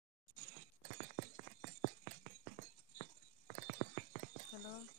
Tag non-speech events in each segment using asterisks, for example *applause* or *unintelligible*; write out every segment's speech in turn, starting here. *inaudible* hello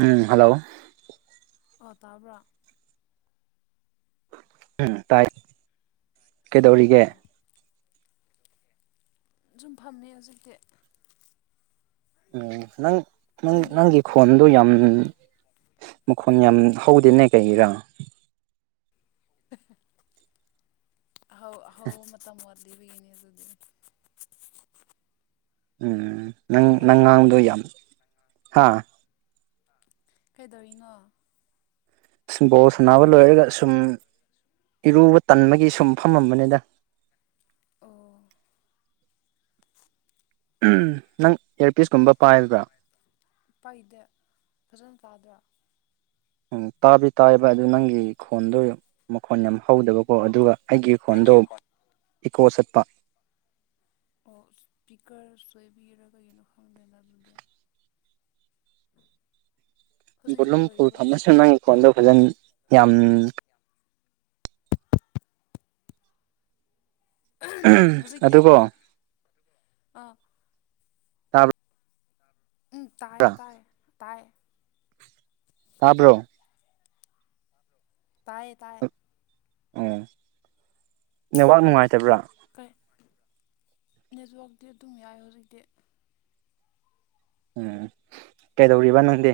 ꯎꯝ hello ꯑꯣ ꯇꯥꯕ꯭ꯔꯥ ꯎꯝ ꯇꯥꯏ ꯀꯩꯗꯧꯔꯤꯒꯦ ꯑꯣ ꯁꯨꯝ ꯐꯝꯃꯤ ꯍꯧꯖꯤꯛꯇꯤ ꯎꯝ ꯅꯪꯪ ꯅꯪꯗꯤ ꯅꯪꯒꯤ ꯈꯣꯟꯗꯣ ꯌꯥꯝ ꯃꯈꯣꯟ ꯌꯥꯝ ꯍꯧꯗꯦꯅꯦ ꯀꯩꯒꯤꯔꯥ ꯍꯧ ꯍꯧ ꯃꯇꯝ ꯋꯥꯠꯂꯤꯕꯒꯤꯅꯤ ꯑꯗꯨꯗꯤ ꯎꯝ ꯅꯪ ꯅꯪ ꯀꯩꯗꯧꯔꯤꯅꯣ ꯉꯥꯡꯗꯣ ꯅꯪꯗꯤ ꯌꯥꯝ ꯍꯥ ꯀꯩꯗꯧꯔꯤꯅꯣ ꯁꯨꯝ ꯕꯣꯜ ꯁꯅꯥꯕ ꯂꯣꯏꯔꯒ ꯁꯨꯝ ꯏꯔꯨꯕ ꯇꯟꯕꯒꯤ ꯁꯨꯝ ꯐꯝꯃꯝꯕꯅꯤꯗ ꯑꯣ ꯎꯝ ꯅꯪ ꯏꯌꯥꯔꯄꯤꯁꯀꯨꯝꯕ ꯄꯥꯏꯕ꯭ꯔꯥ ꯄꯥꯏꯗꯦ ꯐꯖꯅ ꯇꯥꯗꯔꯣ ꯎꯝ ꯇꯥꯕꯨꯗꯤ ꯇꯥꯏꯌꯦꯕ ꯑꯗꯨ ꯅꯪꯒꯤ ꯈꯣꯟꯗꯣ ꯃꯈꯣꯟ ꯌꯥꯝ ꯍꯧꯗꯕꯀꯣ ꯑꯗꯨꯒ ꯑꯩꯒꯤ ꯈꯣꯟꯗꯣ ꯏꯀꯣ ꯆꯠꯄ ꯑꯣ ꯁꯄꯤꯀ꯭ꯔ ꯁꯣꯏꯕꯤꯔꯒ ꯀꯩꯒꯤꯅꯣ ꯈꯪꯗꯦꯅꯦ ꯑꯗꯨꯗꯤ *inaudible* ꯍꯧꯖꯤꯛꯁꯨ ꯕꯣꯠꯂꯨꯝ ꯐꯨꯜ ꯇꯧꯔꯤꯕ꯭ꯔꯥ ꯊꯝꯃꯁꯅꯨ ꯀꯣꯟꯗꯣ ꯐꯖꯅ ꯌꯥꯝ ꯑꯍꯝ ꯍꯧꯖꯤꯛꯇꯤ ꯑꯗꯨꯀꯣ ꯑ ꯇꯥꯕ ꯎꯝ ꯇꯥꯏꯌꯦ ꯇꯥꯏ ꯇꯥꯏ ꯇꯥꯕ꯭ꯔꯣ ꯇꯥꯏꯌꯦ ꯇꯥꯏꯌꯦ ꯑꯣ ꯅꯦꯠꯋꯥꯛ ꯅꯨꯡꯉꯥꯏꯇꯕ꯭ꯔꯥ ꯀꯩ ꯅꯦꯠꯋꯥꯛꯇꯤ ꯑꯗꯨꯝ ꯌꯥꯏ ꯍꯧꯖꯤꯛꯇꯤ ꯎꯝ ꯀꯩꯗꯧꯔꯤꯕ ꯅꯪꯗꯤ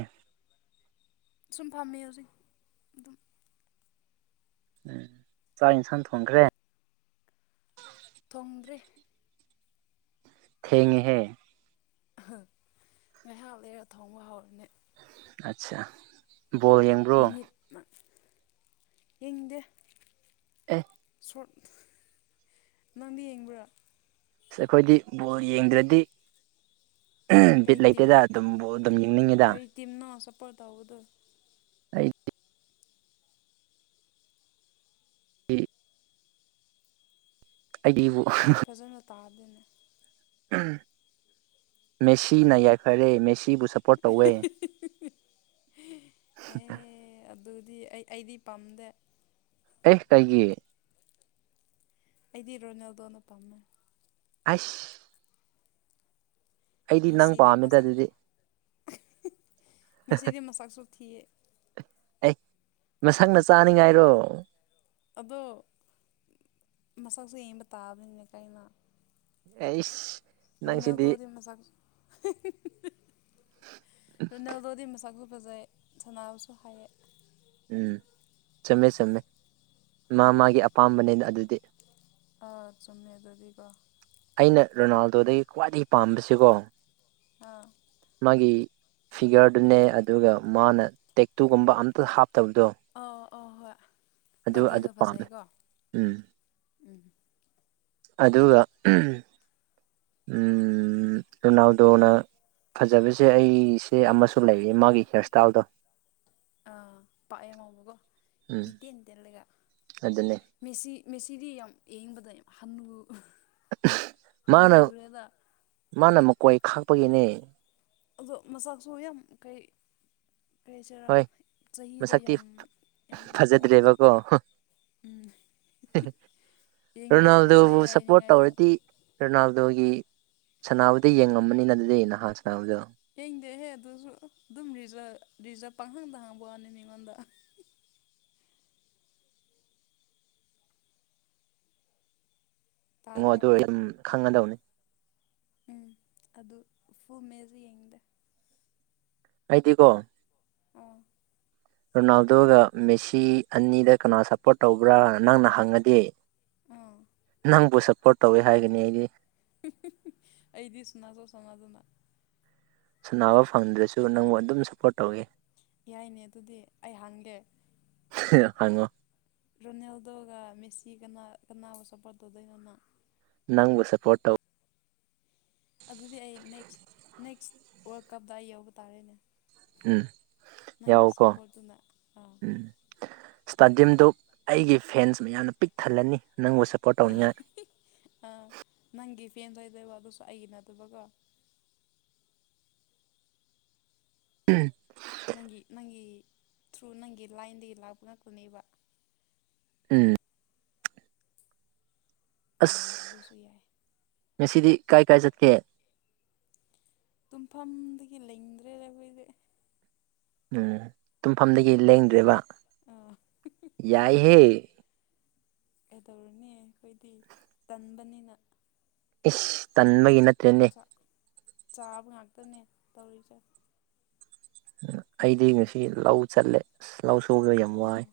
ꯁꯨꯝ ꯐꯝꯃꯦ ꯍꯧꯖꯤꯛ ꯑꯗꯨꯝ ꯎꯝ ꯆꯥꯛ ꯌꯦꯟꯁꯥꯡ ꯊꯣꯡꯈ꯭ꯔꯦ ꯊꯣꯡꯗ꯭ꯔꯤ ꯊꯦꯡꯉꯦꯍꯦ ꯑꯍꯥ ꯉꯥꯏꯍꯥꯛ ꯂꯩꯔ ꯊꯣꯡꯕ ꯍꯧꯔꯅꯤ ꯑꯠꯆꯥ ꯕꯣꯜ ꯌꯦꯡꯕ꯭ꯔꯣ ꯃꯤꯅꯤꯠ ꯌꯦꯡꯗꯦ ꯑꯦ ꯁꯣꯔꯠ ꯅꯪꯗꯤ ꯌꯦꯡꯕ꯭ꯔꯥ ꯑꯩꯈꯣꯏꯗꯤ ꯕꯣꯜ ꯌꯦꯡꯗ꯭ꯔꯗꯤ ꯍꯝ ꯕꯤꯠ ꯀꯩ ꯇꯤꯝ ꯂꯩꯇꯦꯗ ꯑꯗꯨꯝ ꯕꯣꯜ ꯑꯗꯨꯝ ꯌꯦꯡꯅꯤꯡꯉꯤꯗ ꯄ ꯇꯧꯕꯗꯨ ꯑꯩ ꯒꯤ ꯑꯩꯗꯤꯕꯨ ꯐꯖꯅ ꯇꯥꯗꯦꯅꯦ ꯑꯝ ꯃꯦꯁꯤꯅ ꯌꯥꯏꯐꯔꯦ ꯃꯦꯁꯤ ꯁꯤꯕꯨ ꯁꯞꯄꯣꯔꯠ ꯇꯧꯋꯦ ꯗꯤ ꯑꯩ ꯑꯩꯗꯤ ꯄꯥꯝꯗꯦ ꯑꯦ ꯀꯩꯒꯤ ꯑꯩꯗꯤ ꯔꯣꯅꯥꯜꯗꯣꯅ ꯄꯥꯝꯃꯦ ꯍꯩꯁ ꯃꯦꯁꯤꯗꯤ ꯄꯥꯝꯃꯦꯗ ꯃꯁꯛ ꯑꯗꯨꯗꯤ ꯃꯦꯁꯤꯗꯤ ꯃꯁꯛꯁꯨ ꯊꯤꯌꯦ ꯑꯦ ꯃꯁꯛꯅ ꯆꯥꯅꯤꯡꯉꯥꯏꯔꯣ ꯑꯗꯣ ꯃꯁꯛꯁꯨ ꯌꯦꯕ ꯇꯥꯕꯅꯤꯅꯦ ꯀꯥꯏꯩꯅ ꯑꯩꯁ ꯅꯪꯁꯤꯗꯤ ꯔꯣꯅꯥꯜꯗꯣꯗꯤ ꯃꯁꯛ ꯔꯣꯅꯥꯜꯗꯣꯗꯤ ꯃꯁꯛꯁꯨ ꯐꯖꯩ ꯁꯟꯅꯥꯕꯁꯨ ꯍꯩꯌꯦ ꯎꯝ ꯆꯨꯝꯃꯦ ꯆꯨꯝꯃꯦ ꯃꯥ ꯎꯝ ꯃꯥꯒꯤ ꯑꯄꯥꯝꯕꯅꯤꯅ ꯑꯗꯨꯗꯤ ꯑꯥ ꯆꯨꯝꯃꯦ ꯑꯗꯨꯗꯤꯀꯣ ꯑꯩꯅ ꯔꯣꯅꯥꯜꯗꯣꯗꯒꯤ ꯈ꯭ꯋꯥꯏꯗꯒꯤ ꯄꯥꯕꯁꯤꯀꯣ ꯑꯥ ꯃꯥꯒꯤ ꯐꯤꯒꯔꯗꯨꯅꯦ ꯑꯗꯨꯒ ꯃꯥꯅ ꯇꯦꯛꯇꯨꯒꯨꯝꯕ ꯑꯝꯇ ꯍꯥꯞ ꯑꯥ ꯑꯥ ꯍꯣꯢ ꯑꯗꯨ ꯕꯗꯤꯗꯣ ꯑꯗꯨ ꯄꯥꯝꯃꯦ ꯐꯖꯩꯀꯣ ꯎꯝ ꯎꯝ ꯑꯗꯨꯒ ꯑꯝꯝ ꯔꯣꯅꯥꯜꯗꯣꯅ ꯐꯖꯕꯁꯦ ꯑꯩꯁꯦ ꯑꯃꯁꯨ ꯂꯩꯌꯦ ꯃꯥꯒꯤ ꯍꯤꯌꯥꯔ ꯁ꯭ꯇꯥꯏꯜꯗꯣ ꯑꯥ ꯄꯥꯛꯑꯦ ꯎꯝ *unintelligible* ꯏꯇꯦꯟ ꯇꯦꯜꯂꯒ ꯑꯗꯨꯅꯦ ꯃꯦꯁꯤ ꯃꯦꯁꯤꯗꯤ ꯌꯥꯝ ꯌꯦꯡꯕꯗ ꯌꯥꯝ ꯍꯅꯨ ꯃꯥꯅ ꯍꯟꯅꯨꯔꯦꯒ ꯃꯥꯅ ꯃꯀꯣꯏ ꯈꯥꯛꯄꯒꯤꯅꯦ ꯑꯗꯣ ꯃꯁꯥꯁꯨ ꯌꯥꯝ ꯀꯩ ꯀꯩ ꯍꯥꯏꯁꯤꯔ ꯍꯣꯏ ꯆꯍꯤꯗꯣ ꯃꯁꯛꯇꯤ ꯌꯥꯝ ꯌꯥꯝꯕꯒꯤ ꯇꯥꯏꯞꯇ ꯎꯝ ꯍꯦꯍꯦ ꯌꯦꯡꯕꯗ ꯐꯖꯩ ꯔꯣꯅꯥꯜꯗꯣꯕꯨ ꯁꯞꯄꯣꯔꯠ ꯍꯥꯏꯅꯤꯡꯉꯥꯏꯗꯣ ꯇꯧꯔꯗꯤ ꯔꯣꯅꯥꯜꯗꯣꯒꯤ ꯁꯥꯟꯅꯥꯕꯗꯤ ꯌꯦꯡꯉꯝꯃꯅꯤꯅ ꯑꯗꯨꯗꯤ ꯅꯍꯥꯟ ꯁꯥꯟꯅꯕꯗꯣ ꯌꯦꯡꯗꯦꯍꯦ ꯑꯗꯨꯁꯨ ꯑꯗꯨꯁꯨ ꯔꯤꯖꯜ ꯔꯤꯖꯥꯜ ꯄꯪꯍꯪꯗ ꯍꯥꯡꯕ ꯋꯥꯅꯤ ꯃꯤꯉꯣꯟꯗ ꯌꯦꯡꯉꯣ ꯇꯥꯗ꯭ꯔꯣ ꯑꯗꯨ ꯑꯣꯏꯗꯤ ꯎꯝ ꯑꯥ ꯈꯪꯉꯗꯧꯅꯤ ꯎꯝ ꯑꯗꯨ ꯐꯨꯜ ꯃꯦꯖ ꯌꯦꯡꯅꯤꯡꯗꯦ ꯑꯩꯗꯤꯀꯣ ꯑꯣ ꯔꯣꯅꯥꯜꯗꯣꯒ ꯃꯦꯁꯤ ꯑꯅꯤꯗ ꯀꯅꯥ ꯁꯞꯄꯣꯔꯠ ꯇꯧꯕ꯭ꯔꯥ ꯅꯪꯅ ꯍꯪꯉꯗꯤ ꯑꯥ ꯅꯪꯕꯨ ꯁꯞꯄꯣꯔꯠ ꯇꯧꯋꯦ ꯍꯥꯏꯒꯅꯤ ꯑꯩꯗꯤ ꯑꯩꯗꯤ ꯁꯥꯅꯁꯨ ꯁꯥꯅꯗꯅ ꯁꯥꯟꯅꯕ ꯐꯪꯗ꯭ꯔꯁꯨ ꯅꯪꯕꯨ ꯑꯗꯨꯝ ꯁꯞꯄꯣꯔꯠ ꯇꯧꯒꯦ ꯌꯥꯏꯅꯦ ꯑꯗꯨꯗꯤ ꯑꯩ ꯍꯟꯒꯦ ꯍꯪꯉꯣ ꯔꯣꯅꯦꯜꯗꯣꯒ ꯃꯦꯁꯤꯒꯅ ꯀꯅꯥꯕꯨ ꯁꯞꯄꯣꯔꯠ ꯇꯧꯗꯣꯏꯅꯣ ꯅꯪ ꯅꯪꯕꯨ ꯁꯄꯣꯔꯠ ꯇꯧ ꯑꯗꯨꯗꯤ ꯑꯩ ꯅꯦꯛꯁ ꯅꯦꯛꯁ ꯋꯥꯔꯜ ꯀꯞꯇ ꯑꯩ ꯌꯥꯎꯕ ꯇꯥꯔꯦꯅꯦ ꯎꯝ ꯅꯪꯒꯤ ꯌꯥꯎꯀꯣ ꯁꯄꯣꯔꯠꯗꯨꯅ ꯑꯥ ꯎꯝ ꯏꯁꯇꯥꯗꯤꯌꯝꯗꯨ ꯑꯩꯒꯤ ꯐꯦꯟꯁ ꯃꯌꯥꯝꯅ ꯄꯤꯛ ꯊꯜꯂꯅꯤ ꯅꯪꯕꯨ ꯁꯄꯣꯔꯠ ꯑꯦ ꯇꯩꯅꯤꯉꯥꯏ ꯑꯥ *unintelligible* ꯑꯗꯨꯁꯨ ꯑꯩꯒꯤ ꯅꯠꯇꯕꯀꯣ ꯎꯝ ꯅꯪꯒꯤ ꯅꯪꯒꯤ ꯊ꯭ꯔꯨ ꯅꯪꯒꯤ ꯂꯥꯏꯟꯗꯒꯤ ꯂꯥꯛꯄ ꯉꯥꯛꯇꯅꯦꯕ ꯎꯝ ꯑꯁ ꯌꯥꯏ ꯑꯗꯁꯨ ꯌꯥꯏ ꯉꯁꯤꯗꯤ ꯀꯥꯏ ꯀꯥꯏ ꯆꯠꯀꯦ ꯇꯨꯝꯐꯝꯗꯒꯤ ꯂꯩꯡꯗ꯭ꯔꯦꯗ ꯑꯈꯣꯏꯗꯤ ꯎꯝ ꯇꯨꯝꯐꯝꯗꯒꯤ ꯂꯦꯡꯗ꯭ꯔꯦꯕ ꯑꯥ ꯌꯥꯏꯍꯦ ꯀꯩꯗꯧꯔꯨꯅꯤ ꯑꯈꯣꯏꯗꯤ ꯇꯟꯕꯅꯤꯅ ꯏꯁ ꯇꯟꯕꯒꯤ ꯅꯠ ꯆꯛ ꯆꯥꯕ ꯉꯛꯇꯅꯦ ꯇꯧꯔꯤꯖꯦ ꯑꯩꯗꯤ ꯉꯁꯤ ꯂꯧ ꯆꯠꯂꯦ ꯑꯁ ꯂꯧ ꯁꯨꯕꯗꯣ ꯌꯥꯝ ꯑꯣ ꯋꯥꯏ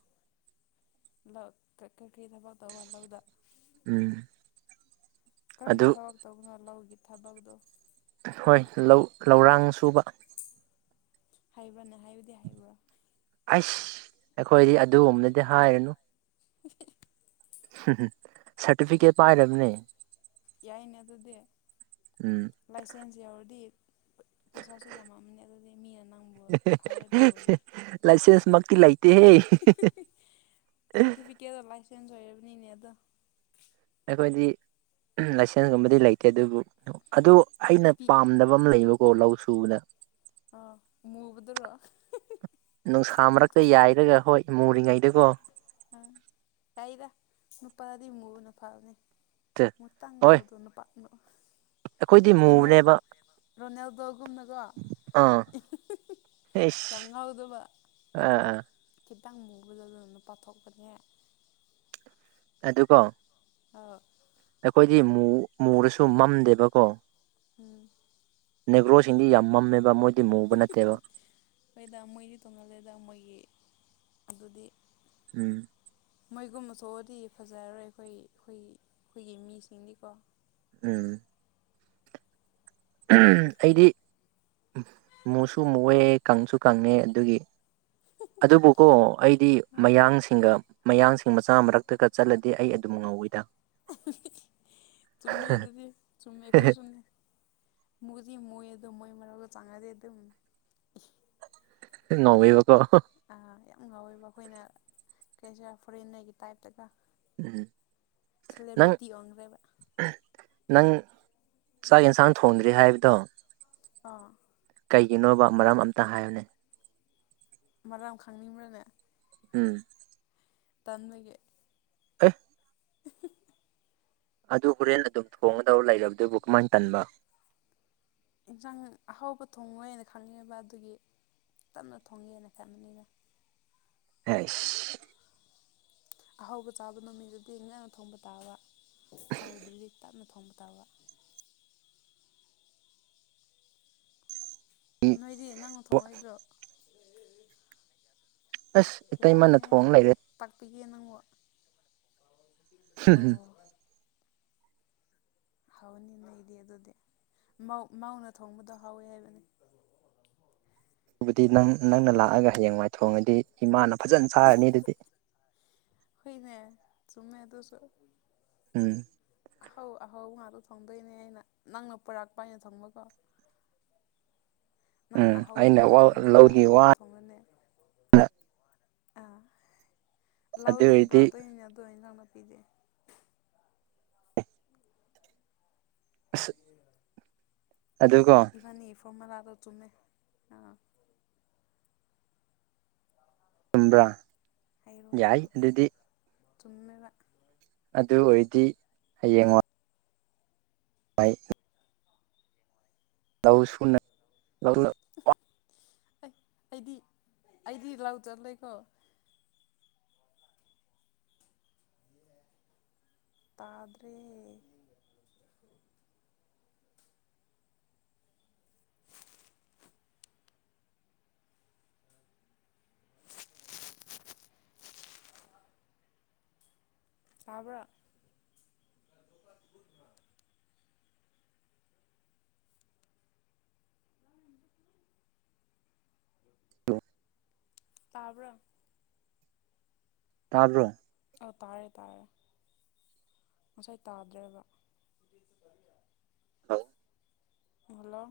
ꯂꯧ ꯀꯩ ꯀꯩ ꯊꯕꯛ ꯇꯧꯕ ꯂꯧꯗ ꯎꯝ ꯀꯔꯝꯕ ꯑꯗꯨ ꯊꯕꯛ ꯇꯧꯕꯅꯣ ꯂꯧꯒꯤ ꯊꯕꯛꯗꯣ ꯍꯣꯏ ꯂꯧ ꯂꯧꯔꯥꯡ ꯁꯨꯕ ꯍꯩꯕ꯭ꯔꯥꯅꯦ ꯍꯩꯕꯗꯤ ꯍꯩꯕ꯭ꯔꯥ ꯑꯁ ꯑꯈꯣꯏꯗꯤ ꯑꯗꯨꯒꯨꯝꯕꯗꯗꯤ ꯍꯥꯏꯒꯅꯨ *inaudible* ꯍꯝ ꯍꯝ ꯁ꯭ꯔꯇꯤꯐꯤꯀꯦꯠ ꯄꯥꯏꯔꯕꯅꯦ ꯌꯥꯏꯅꯦ ꯑꯗꯨꯗꯤ ꯎꯝ ꯂꯥꯏꯁꯦꯟꯁ ꯌꯥꯎꯔꯗꯤ ꯄꯩꯁꯥꯁꯨ ꯌꯥꯝꯃꯝꯃꯅꯤ ꯑꯗꯨꯗꯤ ꯃꯤꯅ ꯅꯪꯕꯨ ꯍꯥꯏꯌꯔ ꯇꯧꯕꯗꯣ ꯂꯥꯏꯁꯦꯟꯁ ꯃꯛꯇꯤ ꯂꯩꯇꯦꯍꯦ ꯁꯥꯔꯇꯤꯐꯤꯀꯦꯠ ꯂꯥꯏꯁꯦꯟꯁ ꯑꯣꯏꯔꯕꯅꯤꯅꯦ ꯑꯗꯣ ꯑꯩꯈꯣꯏꯗꯤ ꯂꯥꯏꯁꯦꯟꯁꯀꯨꯝꯕꯗꯤ ꯂꯩꯇꯦ ꯑꯗꯨꯕꯨ ꯑꯗꯨ ꯑꯩꯅ ꯄꯤ ꯄꯥꯝꯗꯕ ꯑꯃ ꯂꯩꯕꯀꯣ ꯂꯧ ꯁꯨꯕꯅ ꯑꯥ ꯃꯨꯕꯗꯨꯔꯣ ꯅꯨꯡꯁꯥ ꯃꯔꯛꯇ ꯃꯨꯊꯣꯛꯄ ꯌꯥꯏꯔꯒ ꯍꯣꯏ ꯃꯨꯔꯤꯉꯩ ꯗꯤꯀꯣ ꯑꯥ ꯀꯥꯏꯗ ꯅꯨꯄꯥꯗꯤ ꯃꯨꯕꯅ ꯐꯕꯅꯤ ꯃꯇꯥꯡ ꯍꯣꯏ ꯇꯧꯗꯣ ꯅꯨꯄꯥꯥ ꯅꯨ ꯑꯩꯈꯣꯏꯗꯤ ꯔꯣꯅꯦꯜ ꯃꯨꯕꯅꯦꯕ ꯔꯣꯅꯦꯜꯗꯣꯒꯨꯝꯅꯀꯣ ꯌꯥꯝ ꯏꯁ ꯉꯥꯎꯗꯕ ꯑꯥ ꯑꯥ ꯈꯤꯇꯪ ꯃꯨꯕ ꯑꯗꯣꯅ ꯅꯨꯄꯥꯊꯣꯛꯄꯅꯦ ꯑꯗꯨꯀꯣ ꯑꯧ ꯑꯩꯈꯣꯏꯗꯤ ꯃꯨ ꯃꯨꯔꯁꯨ ꯃꯝꯗꯦꯕꯀꯣ ꯎꯝ ꯅꯦꯒ꯭ꯔꯣꯁꯤꯡꯗꯤ ꯌꯥꯝ ꯃꯝꯃꯦꯕ ꯃꯣꯏ ꯍꯤ ꯍꯤ ꯍꯤ ꯍꯣꯏꯗ ꯃꯣꯏꯗꯤ ꯇꯣꯡꯉꯜꯂꯦꯗ ꯃꯣꯏꯒꯤ ꯑꯗꯨꯗꯤ ꯎꯝ ꯃꯣꯏꯒꯨꯝꯕ ꯊꯣꯛꯑꯗꯤ ꯐꯖꯔꯔꯣꯏ ꯑꯩꯈꯣꯏ ꯑꯩꯈꯣꯏꯒꯤ ꯃꯤꯁꯤꯡꯗꯤꯀꯣ ꯎꯝ ꯎꯝ ꯑꯩꯗꯤ ꯃꯨꯁꯨ ꯃꯨꯑꯦ ꯀꯪꯁꯨ ꯀꯪꯉꯦ ꯑꯗꯨꯒꯤ ꯑꯗꯨꯕꯨꯀꯣ ꯑꯩꯗꯤ ꯑꯥ ꯃꯌꯥꯡꯁꯤꯡꯒ ꯃꯌꯥꯡꯁꯤꯡ ꯃꯆꯥ ꯃꯔꯛꯇꯒ ꯆꯠꯂꯗꯤ ꯑꯩ ꯑꯗꯨꯝ ꯉꯧꯋꯤꯗ ꯆꯨꯝꯃꯦ ꯑꯗꯨꯗꯤ ꯆꯨꯝꯃꯦ ꯑꯩꯈꯣꯏꯁꯨꯅꯤ ꯃꯨꯗꯤ ꯃꯨꯏ ꯑꯗꯨ ꯃꯣꯏ ꯃꯔꯛꯇ ꯆꯡꯉꯗꯤ ꯑꯗꯨꯝ ꯉꯧꯋꯦꯕ ꯑꯥ ꯌꯥꯝ ꯉꯥꯎꯋꯦꯕ ꯑꯩꯈꯣꯏꯅ ꯀꯩꯔꯤ ꯍꯏꯁꯤꯔ ꯐꯣꯔꯦꯟꯅꯔꯒꯤ ꯇꯥꯏꯞꯇꯒ ꯎꯝ ꯅꯪ ꯁꯤꯂꯦꯕ꯭ꯔꯤꯇꯤ ꯑꯣꯟꯒ꯭ꯔꯦꯕ ꯅꯪ ꯆꯥꯛ ꯌꯦꯟꯁꯥꯡ ꯊꯣꯡꯗ꯭ꯔꯤ ꯍꯥꯏꯕꯗꯣ ꯑꯥ ꯀꯩꯒꯤꯅꯣꯕ ꯃꯔꯝ ꯑꯝꯇ ꯍꯥꯏꯌꯣꯅꯦ ꯃꯔꯝ ꯈꯪꯅꯤꯡꯕ꯭ꯔꯅꯦ ꯎꯝ ꯇꯥꯟꯕꯒꯤ ꯑꯦ ꯑꯗꯨ ꯍꯣꯔꯦꯟ ꯑꯗꯨꯝ ꯊꯣꯡꯒꯗꯧ ꯂꯩꯔꯕꯗꯨꯕꯨ ꯀꯃꯥꯏ ꯇꯟꯕ ꯏꯟꯁꯥꯡ ꯑꯍꯥꯎꯕ ꯊꯣꯡꯉꯣꯏ ꯍꯥꯏꯅ ꯈꯪꯉꯕ ꯑꯗꯨꯒꯤ ꯇꯞꯅ ꯊꯣꯡꯉꯦꯅ ꯈꯟꯕꯅꯤꯗ ꯑꯁ ꯑꯍꯥꯎꯕ ꯆꯥꯕ ꯅꯨꯃꯤꯠꯗꯨꯗꯤ ꯉꯥꯡꯅ ꯊꯣꯡꯕ ꯇꯥꯕ ꯍꯧꯗ꯭꯭ꯔꯗꯤ ꯇꯞꯅ ꯊꯣꯡꯕ ꯇꯥꯕ *inaudible* ꯅꯣꯏꯗꯤ ꯅꯪꯅ ꯊꯣꯡꯉꯣꯏꯕ꯭ꯔꯣ ꯑꯁ ꯏꯇꯩꯃꯅ ꯌꯥꯕꯅꯦꯍꯦ ꯊꯣꯡ ꯂꯩꯔꯦ ꯇꯥꯛꯄꯤꯛꯄꯤꯒꯦ ꯅꯪꯕꯣ ꯍꯨꯝ ꯍꯨꯝ ꯍꯥꯎꯅꯤ ꯅꯣꯢꯗꯤ ꯑꯗꯨꯗꯤ ꯃꯧꯅ ꯊꯣꯡꯕꯗꯣ ꯍꯥꯎꯋꯦ ꯍꯥꯏꯕꯅꯦ *inaudible* ꯑꯗꯨꯕꯨꯗꯤ ꯅꯪ ꯅꯪꯅ ꯂꯥꯛꯑꯒ ꯍꯌꯦꯡꯋꯥꯏ ꯊꯣꯡꯉꯗꯤ ꯏꯃꯥꯅ ꯐꯖꯅ ꯆꯥꯔꯅꯤ ꯑꯗꯨꯗꯤ ꯍꯣꯏꯅꯦ ꯆꯨꯝꯃꯦ ꯑꯗꯨꯁꯨ ꯎꯝ ꯑꯍꯧ ꯑꯍꯧ ꯉꯥꯛꯇ ꯊꯣꯡꯗꯣꯏꯅꯦ ꯑꯩꯅ ꯅꯪꯅ ꯄꯨꯔꯛꯄ ꯑꯩꯅ ꯊꯣꯡꯕꯀꯣ ꯅꯪꯅ ꯎꯝ ꯑꯍꯥꯎꯕ ꯑꯩꯅ ꯄꯨꯔꯛꯄ ꯋꯥ ꯅꯨꯃꯤꯗ ꯂꯧꯒꯤ ꯑꯍꯥꯎꯕ ꯋꯥꯅ ꯊꯣꯡꯗꯣꯢꯅꯦ ꯑꯗꯨ ꯂꯧꯗꯩ ꯄꯨꯔꯥꯛ ꯑꯣꯏꯔꯗꯤ ꯇꯣꯏꯅꯤꯅꯦ ꯑꯗꯣ ꯢꯖꯥꯡ ꯅꯥꯄꯤꯗꯤ ꯑꯁ ꯑꯗꯨꯀꯣ ꯐꯣꯔꯃꯨꯂꯥꯗꯨ ꯆꯨꯝꯃꯦ ꯑꯥ ꯆꯨꯝꯕ꯭ꯔꯥ ꯍꯩꯔꯣ ꯌꯥꯏ ꯍꯩꯔꯣ ꯑꯗꯨꯗꯤ ꯆꯨꯝꯃꯦꯕ ꯑꯗꯨ ꯑꯣꯏꯔꯗꯤ ꯍꯌꯦꯡꯉꯣ ꯑꯩ ꯂꯧ ꯁꯨꯅ *unintelligible* ꯑꯩ ꯑꯩꯗꯤ ꯑꯩꯗꯤ ꯂꯧ ꯆꯠꯂꯣꯢꯀꯣ ꯇꯥꯗ꯭ꯔꯦ ꯇꯕ꯭ꯔꯥ *unintelligible* ꯇꯥꯕ꯭ꯔꯣ ꯇꯕ꯭ꯔꯣ ꯑꯧ ꯇꯥꯔꯦ ꯇꯥꯔꯦ ꯉꯁꯥꯏ ꯇꯥꯗ꯭ꯔꯦꯕ ꯍꯜꯂꯣ ꯍꯜꯂꯣ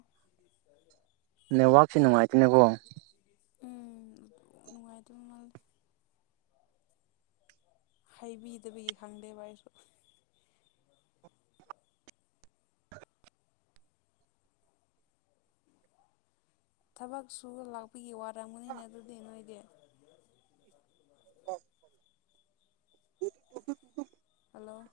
ꯅꯦꯠꯋꯥꯛꯁꯦ ꯅꯨꯡꯉꯥꯏꯇꯦꯅꯦꯀꯣ ꯎꯝ ꯑꯗꯨ ꯅꯨꯡꯉꯥꯏꯗꯧ ꯃꯥꯜꯂꯦ ꯍꯥꯏꯕꯤꯗꯕꯒꯤ ꯈꯪꯗꯦꯕ ꯑꯩꯁꯨ ꯊꯕꯛ ꯁꯨ ꯂꯥꯛꯄꯒꯤ ꯋꯥꯔꯝꯒꯅꯤꯅꯦ ꯑꯗꯨꯗꯤ ꯅꯣꯏꯗꯤ *unintelligible* ꯍꯜꯂꯣ